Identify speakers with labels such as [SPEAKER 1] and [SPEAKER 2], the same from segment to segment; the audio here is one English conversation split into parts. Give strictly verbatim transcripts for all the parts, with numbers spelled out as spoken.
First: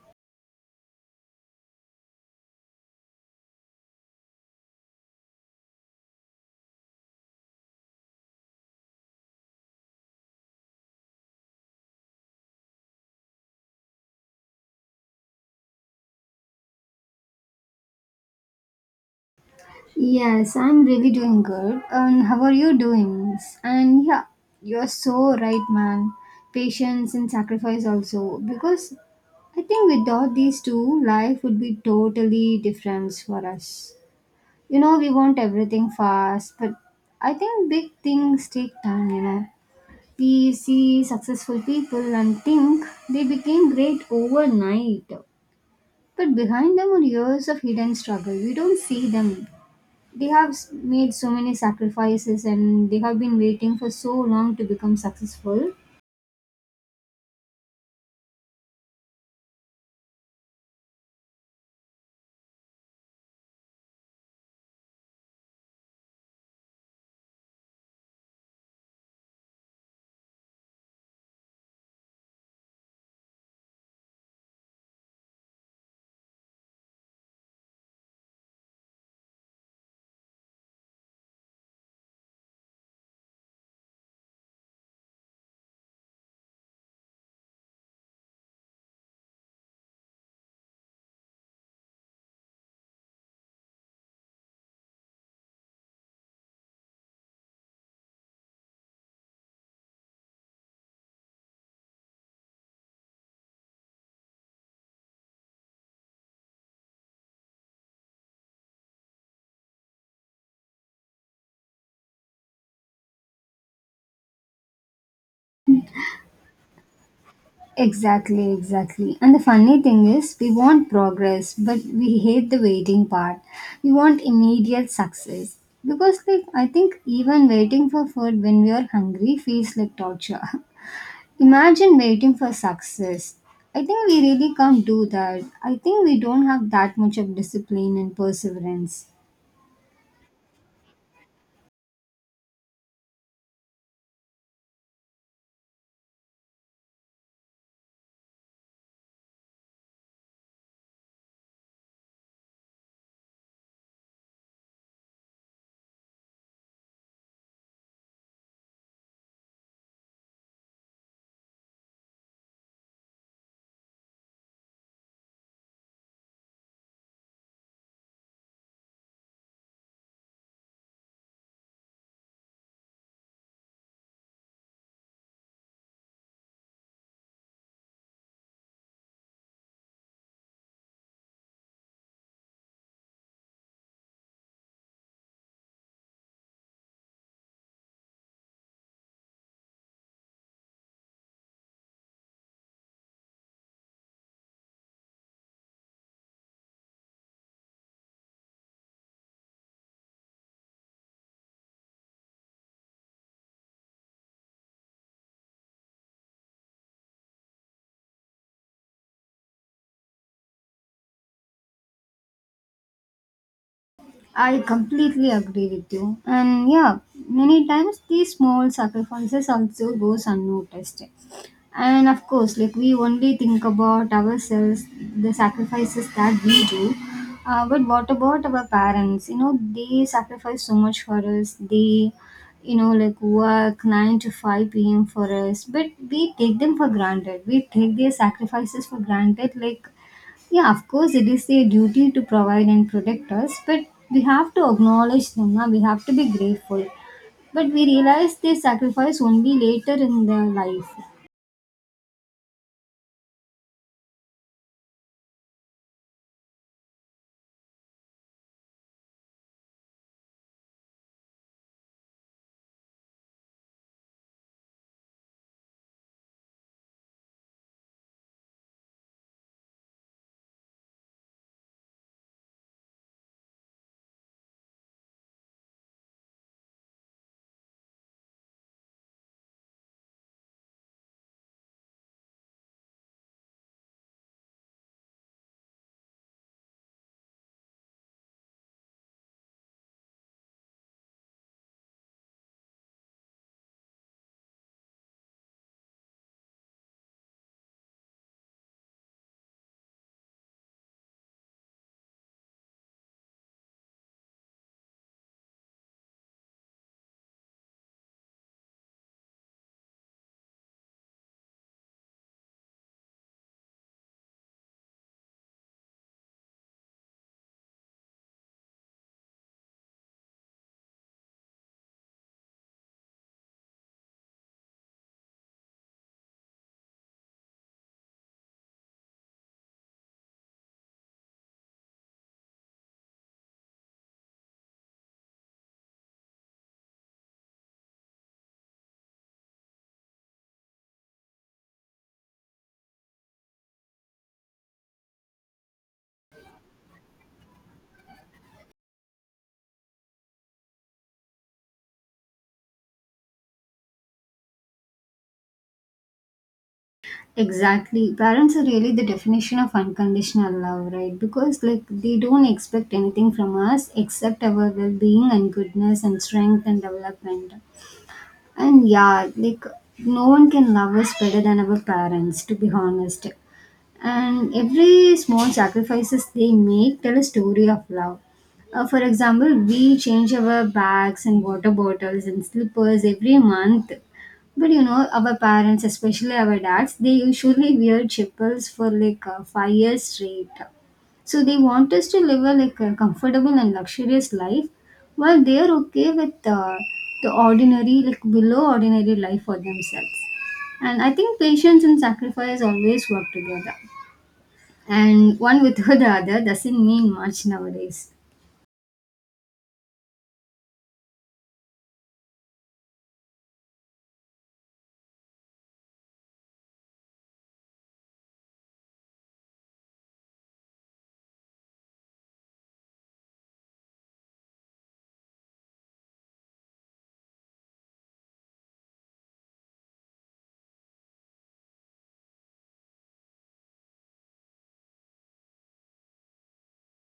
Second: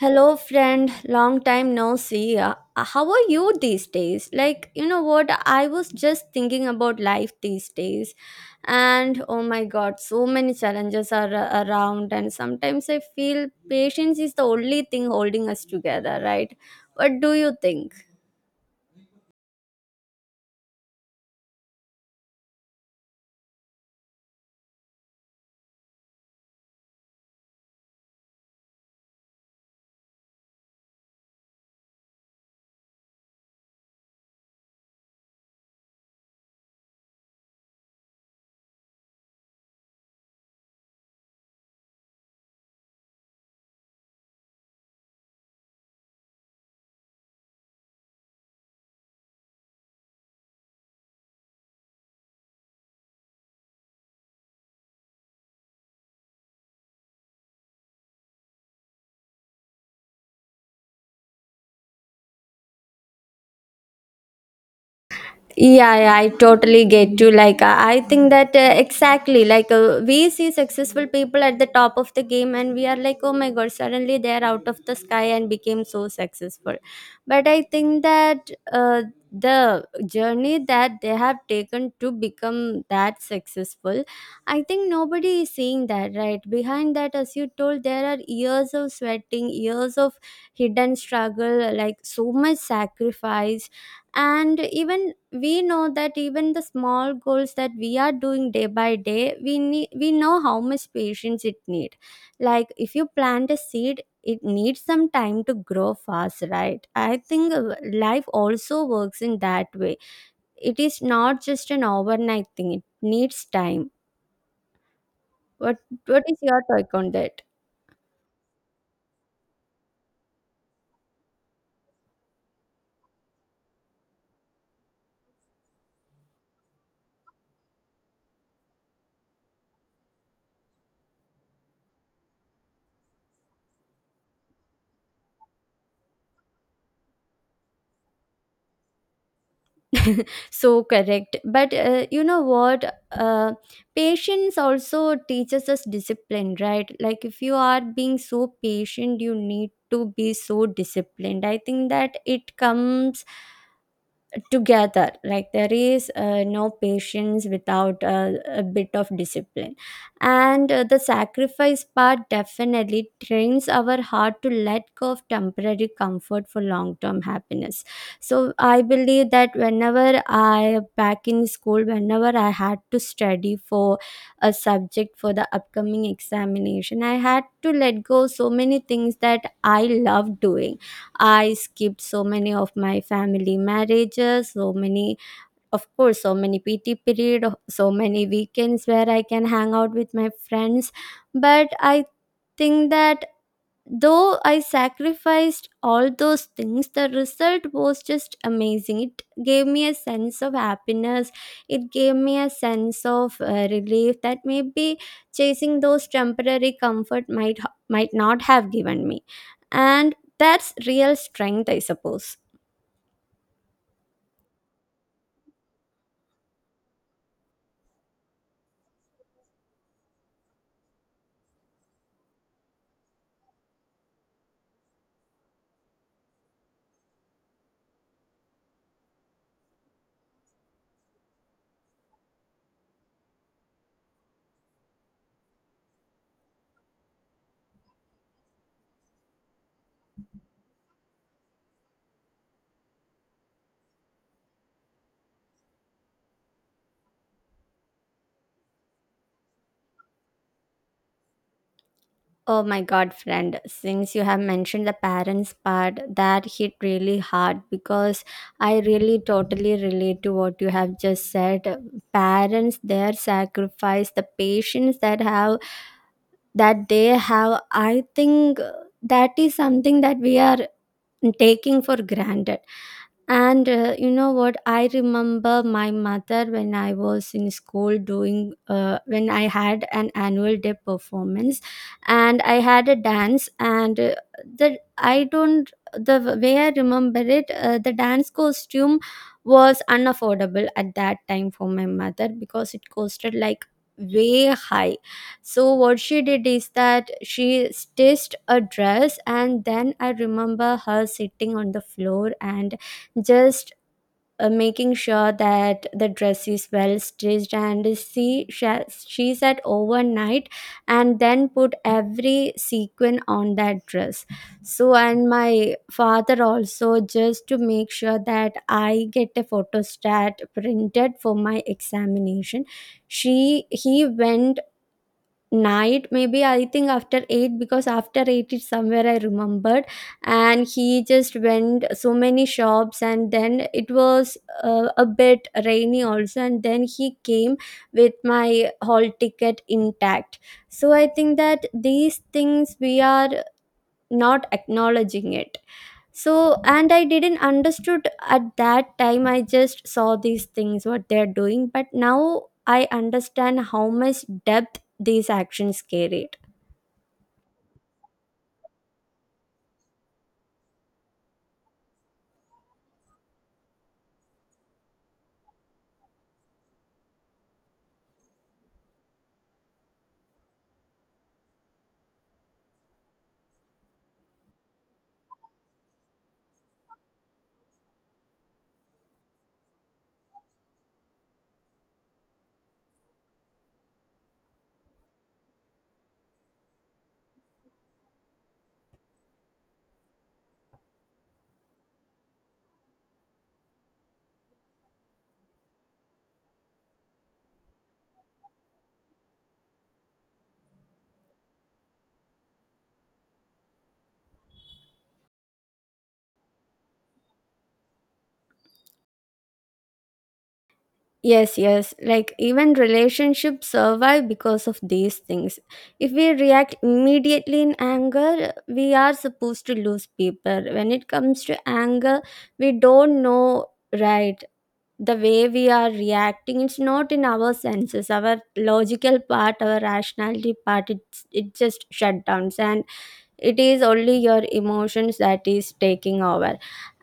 [SPEAKER 1] Hello, friend. Long time no see. Uh, How are you these days? Like, you know what? I was just thinking about life these days. And oh my god, so many challenges are uh, around. And sometimes I feel patience is the only thing holding us together, right? What do you think?
[SPEAKER 2] Yes, I'm really doing good. And how are you doing? And yeah, you're so right, man. Patience and sacrifice also. Because I think without these two, life would be totally different for us. You know, we want everything fast, but I think big things take time, you know. We see successful people and think they became great overnight. But behind them are years of hidden struggle. We don't see them, they have s- made so many sacrifices, and they have been waiting for so long to become successful.
[SPEAKER 1] Yeah, yeah, I totally get you. Like, uh, I think that uh, exactly, like, uh, we see successful people at the top of the game, and we are like, oh my god, suddenly they are out of the sky and became so successful. But I think that uh, the journey that they have taken to become that successful, I think nobody is seeing that, right? Behind that, as you told, there are years of sweating, years of hidden struggle, like, so much sacrifice and even we know that even the small goals that we are doing day by day we need we know how much patience it need. Like if you plant a seed it needs some time to grow fast, right? I think uh, life also works in that way. It is not just an overnight thing, it needs time. What what is your take on that?
[SPEAKER 2] Exactly exactly And the funny thing is, we want progress but we hate the waiting part. We want immediate success, because like I think even waiting for food when we are hungry feels like torture. Imagine waiting for success. I think we really can't do that. I think we don't have that much of discipline and perseverance.
[SPEAKER 1] So correct, but uh, you know what, uh, patience also teaches us discipline, right? Like if you are being so patient you need to be so disciplined. I think that it comes together, like there is uh, no patience without uh, a bit of discipline. And uh, the sacrifice part definitely trains our heart to let go of temporary comfort for long term happiness. So I believe that whenever I back in school, whenever I had to study for a subject for the upcoming examination, I had to let go so many things that I love doing. I skipped so many of my family marriages, so many, of course, so many P T period, so many weekends where I can hang out with my friends. But I think that Though I sacrificed all those things, the result was just amazing. It gave me a sense of happiness. It gave me a sense of uh, relief that maybe chasing those temporary comfort might might not have given me. And that's real strength, I suppose.
[SPEAKER 2] I completely agree with you. And yeah, many times these small sacrifices also goes unnoticed. And of course, like, we only think about ourselves, the sacrifices that we do. Uh, but what about our parents? You know, they sacrifice so much for us. They, you know, like work nine to five p m for us. But we take them for granted. We take their sacrifices for granted. Like, yeah, of course, it is their duty to provide and protect us, but we have to acknowledge them. Now, we have to be grateful. But we realize they sacrifice only later in their life.
[SPEAKER 1] Oh my God, friend, since you have mentioned the parents part, that hit really hard because I really totally relate to what you have just said. Parents, their sacrifice, the patience that have that they have, I think uh, that is something that we are taking for granted. And uh, you know what? I remember my mother when I was in school doing, uh, when I had an annual day performance and I had a dance. And uh, the, I don't, the way I remember it, uh, the dance costume was unaffordable at that time for my mother because it costed like way high. So what she did is that she stitched a dress, and then I remember her sitting on the floor and just uh, making sure that the dress is well stitched, and she sha- she said overnight and then put every sequin on that dress. So, and my father also, just to make sure that I get a photostat printed for my examination, she he went night, maybe I think after eight, because after eight it's somewhere I remembered, and he just went so many shops. And then it was uh, a bit rainy also, and then he came with my hall ticket intact. So I think that these things we are not acknowledging it. So and I didn't understood at that time, I just saw these things what they're doing, but now I understand how much depth these actions carried.
[SPEAKER 2] Exactly. Parents are really the definition of unconditional love, right? Because, like, they don't expect anything from us except our well being and goodness and strength and development. And yeah, like, no one can love us better than our parents, to be honest. And every small sacrifices they make tell a story of love. Uh, for example, we change our bags and water bottles and slippers every month. But you know, our parents, especially our dads, they usually wear chappals for like uh, five years straight. So they want us to live a like a comfortable and luxurious life, while they are okay with uh, the ordinary, like below ordinary life for themselves. And I think patience and sacrifice always work together, and one without the other doesn't mean much nowadays.
[SPEAKER 1] Yes, yes, like even relationships survive because of these things. If we react immediately in anger, we are supposed to lose people. When it comes to anger, we don't know, right? The way we are reacting, it's not in our senses, our logical part, our rationality part, it's it just shut downs. And it is only your emotions that is taking over.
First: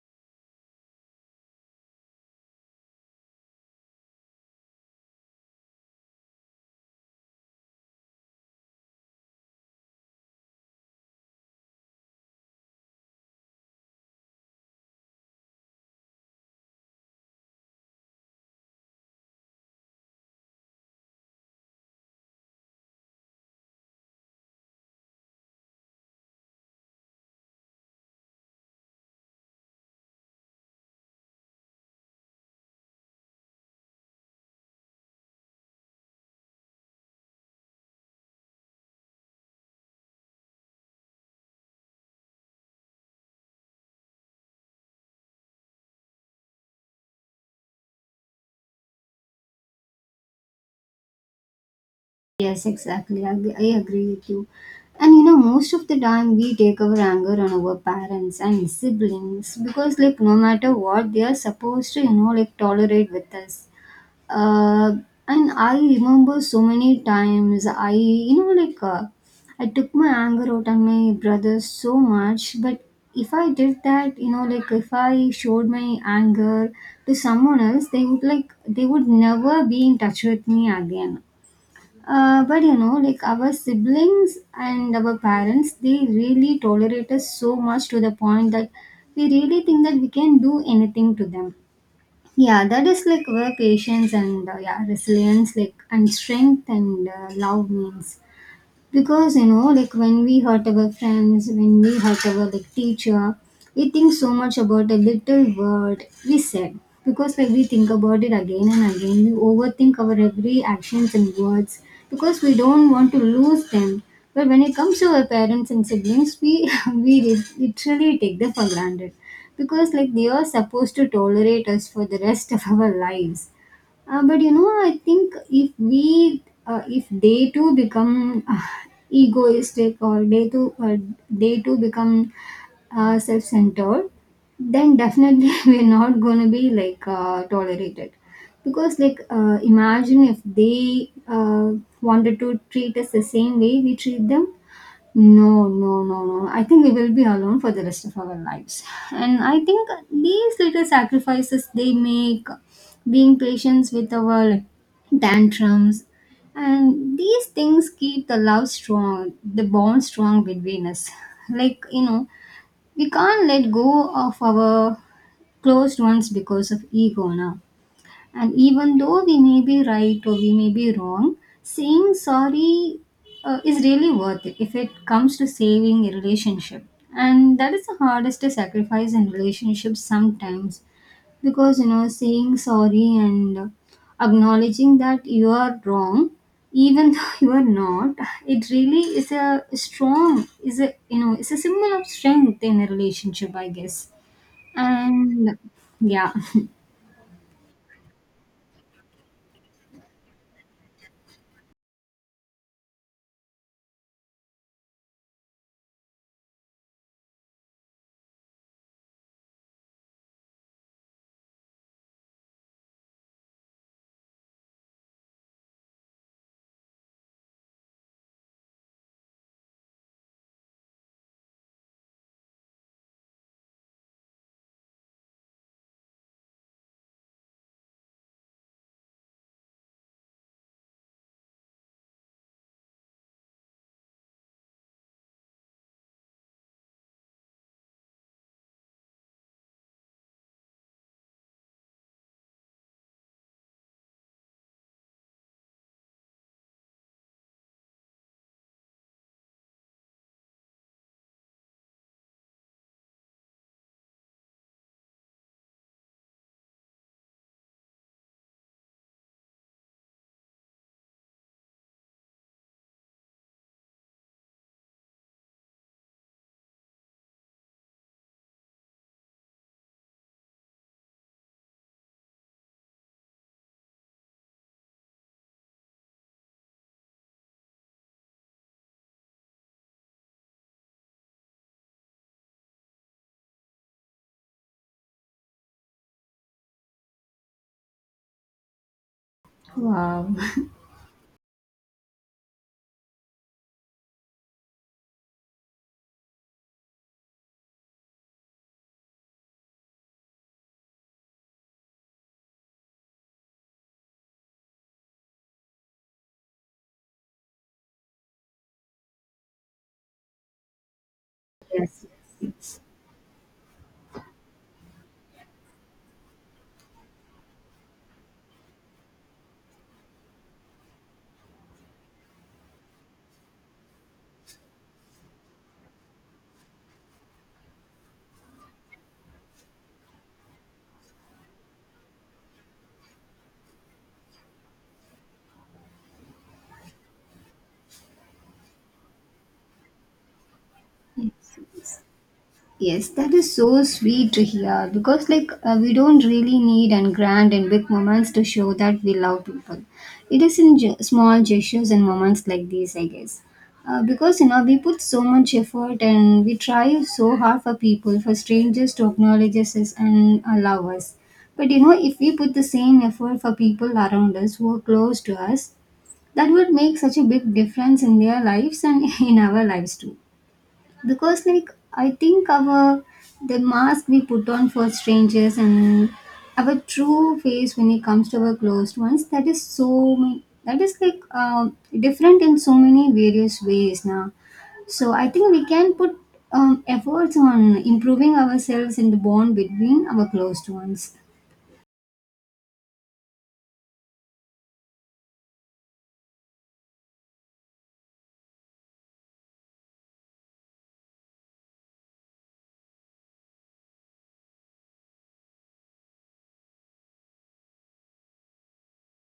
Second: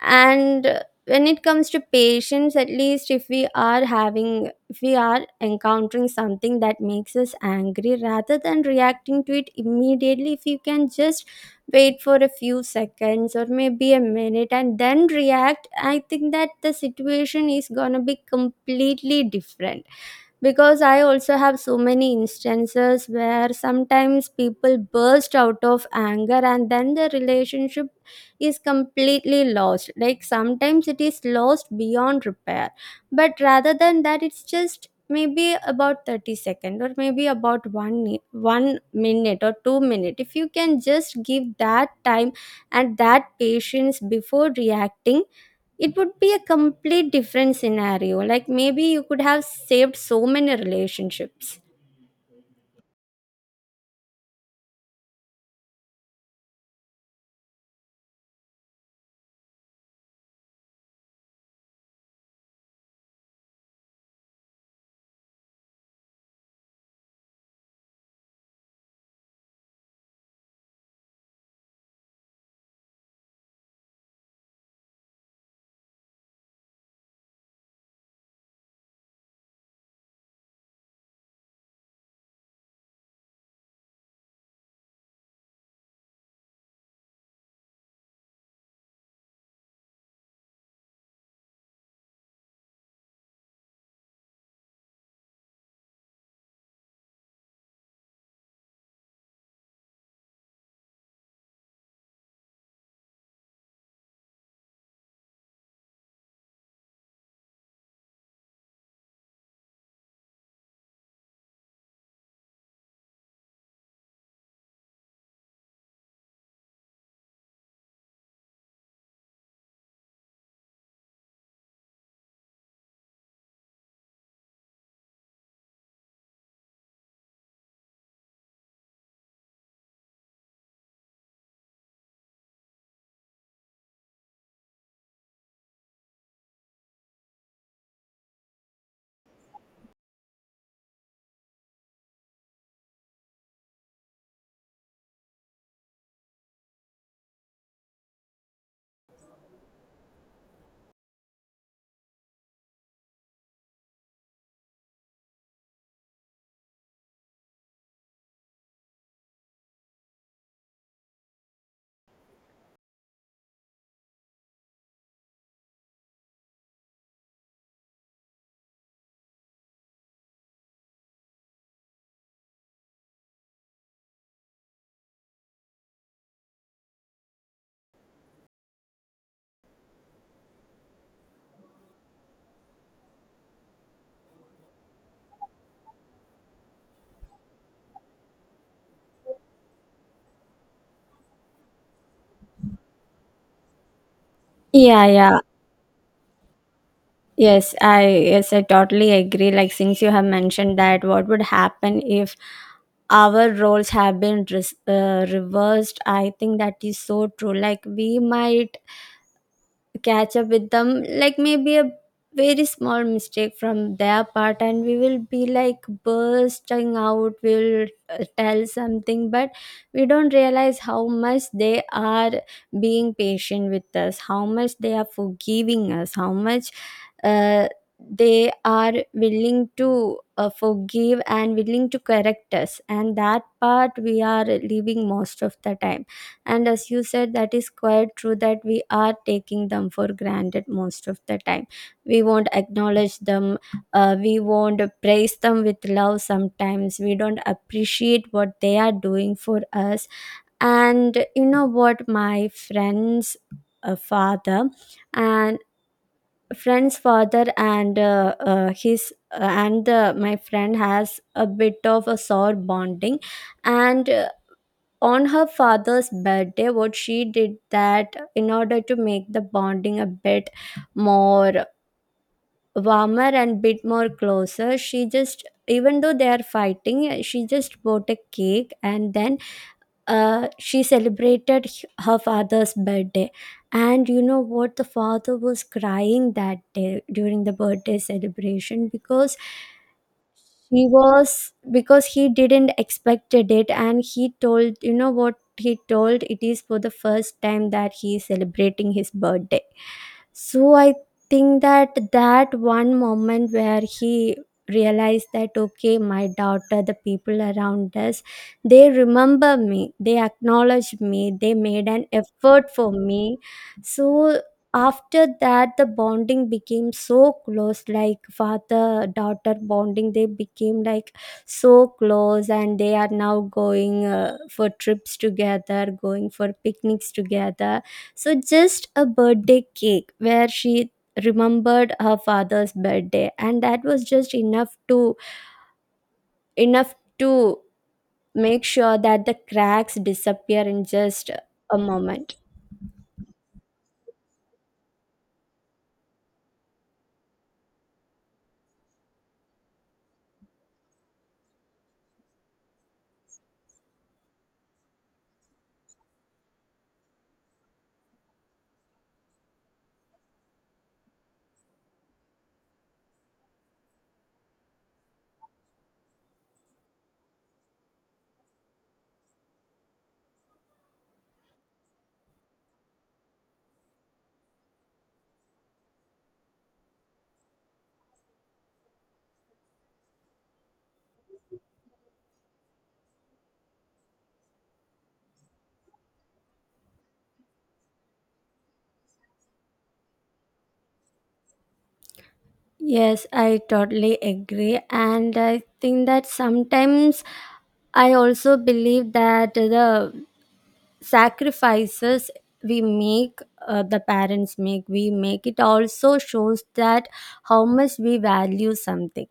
[SPEAKER 1] And uh, when it comes to patience, at least if we are having if we are encountering something that makes us angry, rather than reacting to it immediately, if you can just wait for a few seconds or maybe a minute and then react, I think that the situation is gonna be completely different. Because I also have so many instances where sometimes people burst out of anger and then the relationship is completely lost, like sometimes it is lost beyond repair. But rather than that, it's just maybe about thirty second or maybe about one ni- one minute or two minute, if you can just give that time and that patience before reacting, it would be a complete different scenario. Like maybe you could have saved so many relationships.
[SPEAKER 2] Yes, exactly. I, ag- I agree with you. And you know, most of the time we take our anger on our parents and siblings because, like, no matter what, they are supposed to, you know, like, tolerate with us. uh, and I remember so many times I, you know like uh, I took my anger out on my brother so much. But if I did that, you know, like, if I showed my anger to someone else, they would like, they would never be in touch with me again. Uh, but you know, like, our siblings and our parents, they really tolerate us so much to the point that we really think that we can do anything to them. Yeah, that is like where patience and uh, yeah, resilience, like, and strength and uh, love means. Because you know, like, when we hurt our friends, when we hurt our like teacher, we think so much about a little word we said, because like we think about it again and again. We overthink our every actions and words because we don't want to lose them. But when it comes to our parents and siblings, we we lit- literally take them for granted because like, they are supposed to tolerate us for the rest of our lives. Uh, but you know, I think if we, uh, if they too become uh, egoistic, or they too, uh, they too become uh, self-centered, then definitely we're not gonna be like uh, tolerated. Because like, uh, imagine if they uh, wanted to treat us the same way we treat them. No, no, no, no. I think we will be alone for the rest of our lives. And I think these little sacrifices they make, being patient with our tantrums, and these things keep the love strong, the bond strong between us. Like, you know, we can't let go of our closed ones because of ego now. And even though we may be right or we may be wrong, saying sorry uh, is really worth it if it comes to saving a relationship. And that is the hardest to sacrifice in relationships sometimes, because you know, saying sorry and uh, acknowledging that you are wrong, even though you are not, it really is a strong is a you know, it's a symbol of strength in a relationship, I guess.
[SPEAKER 1] Yeah, yeah.
[SPEAKER 2] And yeah.
[SPEAKER 1] Yes, I yes, I totally agree. Like since you have mentioned that what would happen if our roles have been res- uh, reversed, I think that is so true. Like we might catch up with them like maybe a very small mistake from their part and we will be like bursting out, we'll uh, tell something, but we don't realize how much they are being patient with us, how much they are forgiving us, how much uh, they are willing to uh, forgive and willing to correct us, and that part we are leaving most of the time. And as you said, that is quite true, that we are taking them for granted most of the time, we won't acknowledge them. uh, we won't praise them with love, sometimes we don't appreciate what they are doing for us. And you know what, my friend's uh, father and friend's father, and uh, uh, his uh, and uh, my friend has a bit of a sore bonding. And uh, on her father's birthday, what she did, that in order to make the bonding a bit more warmer and bit more closer, she just, even though they are fighting, she just bought a cake, and then uh, she celebrated h- her father's birthday. And you know what, the father was crying that day during the birthday celebration, because
[SPEAKER 2] Wow.
[SPEAKER 1] he was, because he didn't expected it. And he told, you know what, he told it is for the first time that he is celebrating his birthday. So I think that that one moment where he realized that, okay, my daughter, the people around us, they remember me, they acknowledge me, they made
[SPEAKER 2] Yes,
[SPEAKER 1] an
[SPEAKER 2] yes,
[SPEAKER 1] effort
[SPEAKER 2] yes.
[SPEAKER 1] for me. So after that, the bonding became so close, like father daughter bonding, they became like so close, and they are now going uh, for trips together, going for picnics together. So just a birthday cake where she remembered her father's birthday, and that was just enough to enough to make sure that the cracks disappear in just a
[SPEAKER 2] Yes,
[SPEAKER 1] moment.
[SPEAKER 2] yes, that is so sweet to hear because, like, uh, we don't really need and grand and big moments to show that we love people. It is in ge- small gestures and moments like these, I guess. Uh, because, you know, we put so much effort and we try so hard for people, for strangers to acknowledge us as- and allow us. But you know, if we put the same effort for people around us who are close to us, that would make such a big difference in their lives and in our lives too. Because like, I think our, the mask we put on for strangers and our true face when it comes to our closed ones, that is so ma- that is like uh, different in so many various ways now. So I think we can put um, efforts on improving ourselves in the bond between our closed ones.
[SPEAKER 1] Yes, I totally agree. And I think that sometimes I also believe that the sacrifices we make, uh, the parents make, we make, it also shows that how much we value something.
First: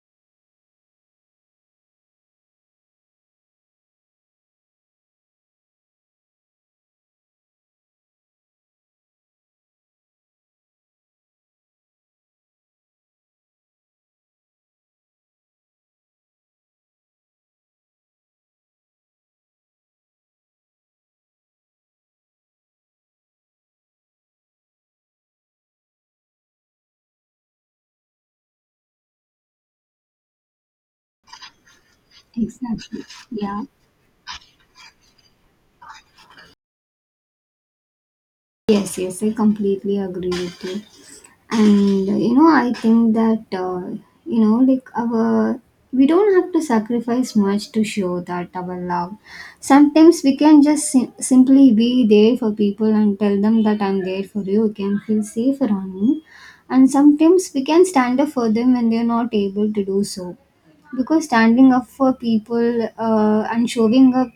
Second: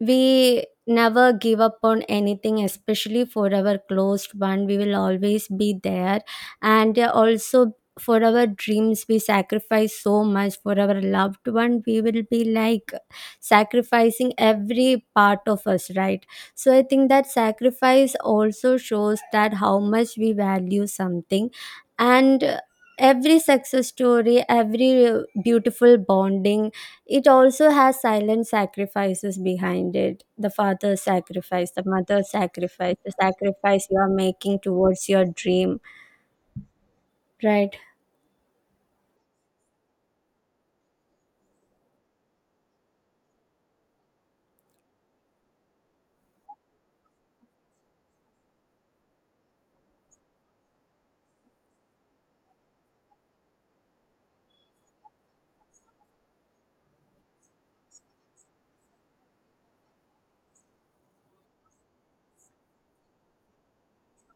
[SPEAKER 1] We never give up on anything, especially for our closed one, we will always be there. And uh, also for our dreams we sacrifice so much, for our loved one we will be like sacrificing every part of us, right? So I think that sacrifice also shows that how much we value something. And uh, every success story, every uh, beautiful bonding, it also has silent sacrifices behind it. The father's sacrifice, the mother's sacrifice,
[SPEAKER 2] Exactly.
[SPEAKER 1] the
[SPEAKER 2] Yeah.
[SPEAKER 1] sacrifice you are making towards your dream, right?
[SPEAKER 2] Yes, yes, I completely agree with you. And uh, you know, I think that uh, you know, like our we don't have to sacrifice much to show that our love. Sometimes we can just sim- simply be there for people and tell them that I'm there for you. You can feel safe around me. And sometimes we can stand up for them when they're not able to do so, because standing up for people uh, and showing up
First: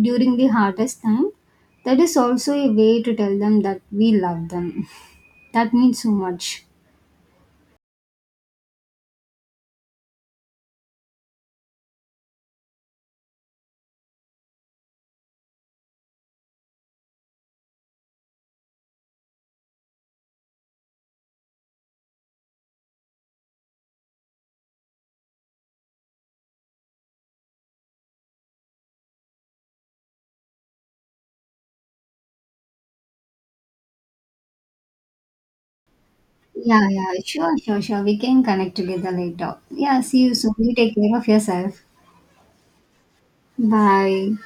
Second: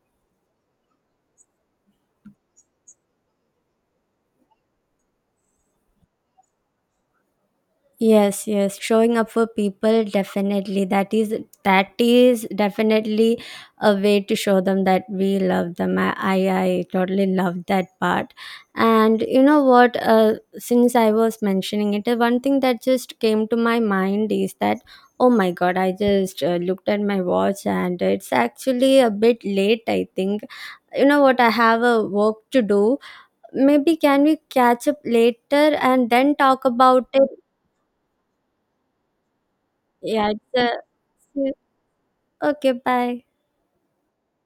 [SPEAKER 2] during the hardest time, that is also a way to tell them that we love them. That means so much.
[SPEAKER 1] Yes, yes, showing up for people definitely. That is that is definitely a way to show them that we love them. I I, I totally love that part. And you know what? Uh, since I was mentioning it, uh, one thing that just came to my mind is that, oh my god, I just uh, looked at my watch and it's actually a bit late, I think. You know what? I have a work to do. Maybe can we catch up later and then talk
[SPEAKER 2] Yeah,
[SPEAKER 1] about
[SPEAKER 2] yeah,
[SPEAKER 1] it?
[SPEAKER 2] sure, sure, sure. We can connect together later. Yeah, see
[SPEAKER 1] Yeah,
[SPEAKER 2] you
[SPEAKER 1] it's
[SPEAKER 2] soon. You
[SPEAKER 1] a,
[SPEAKER 2] take care of yourself.
[SPEAKER 1] okay, bye.
[SPEAKER 2] Bye.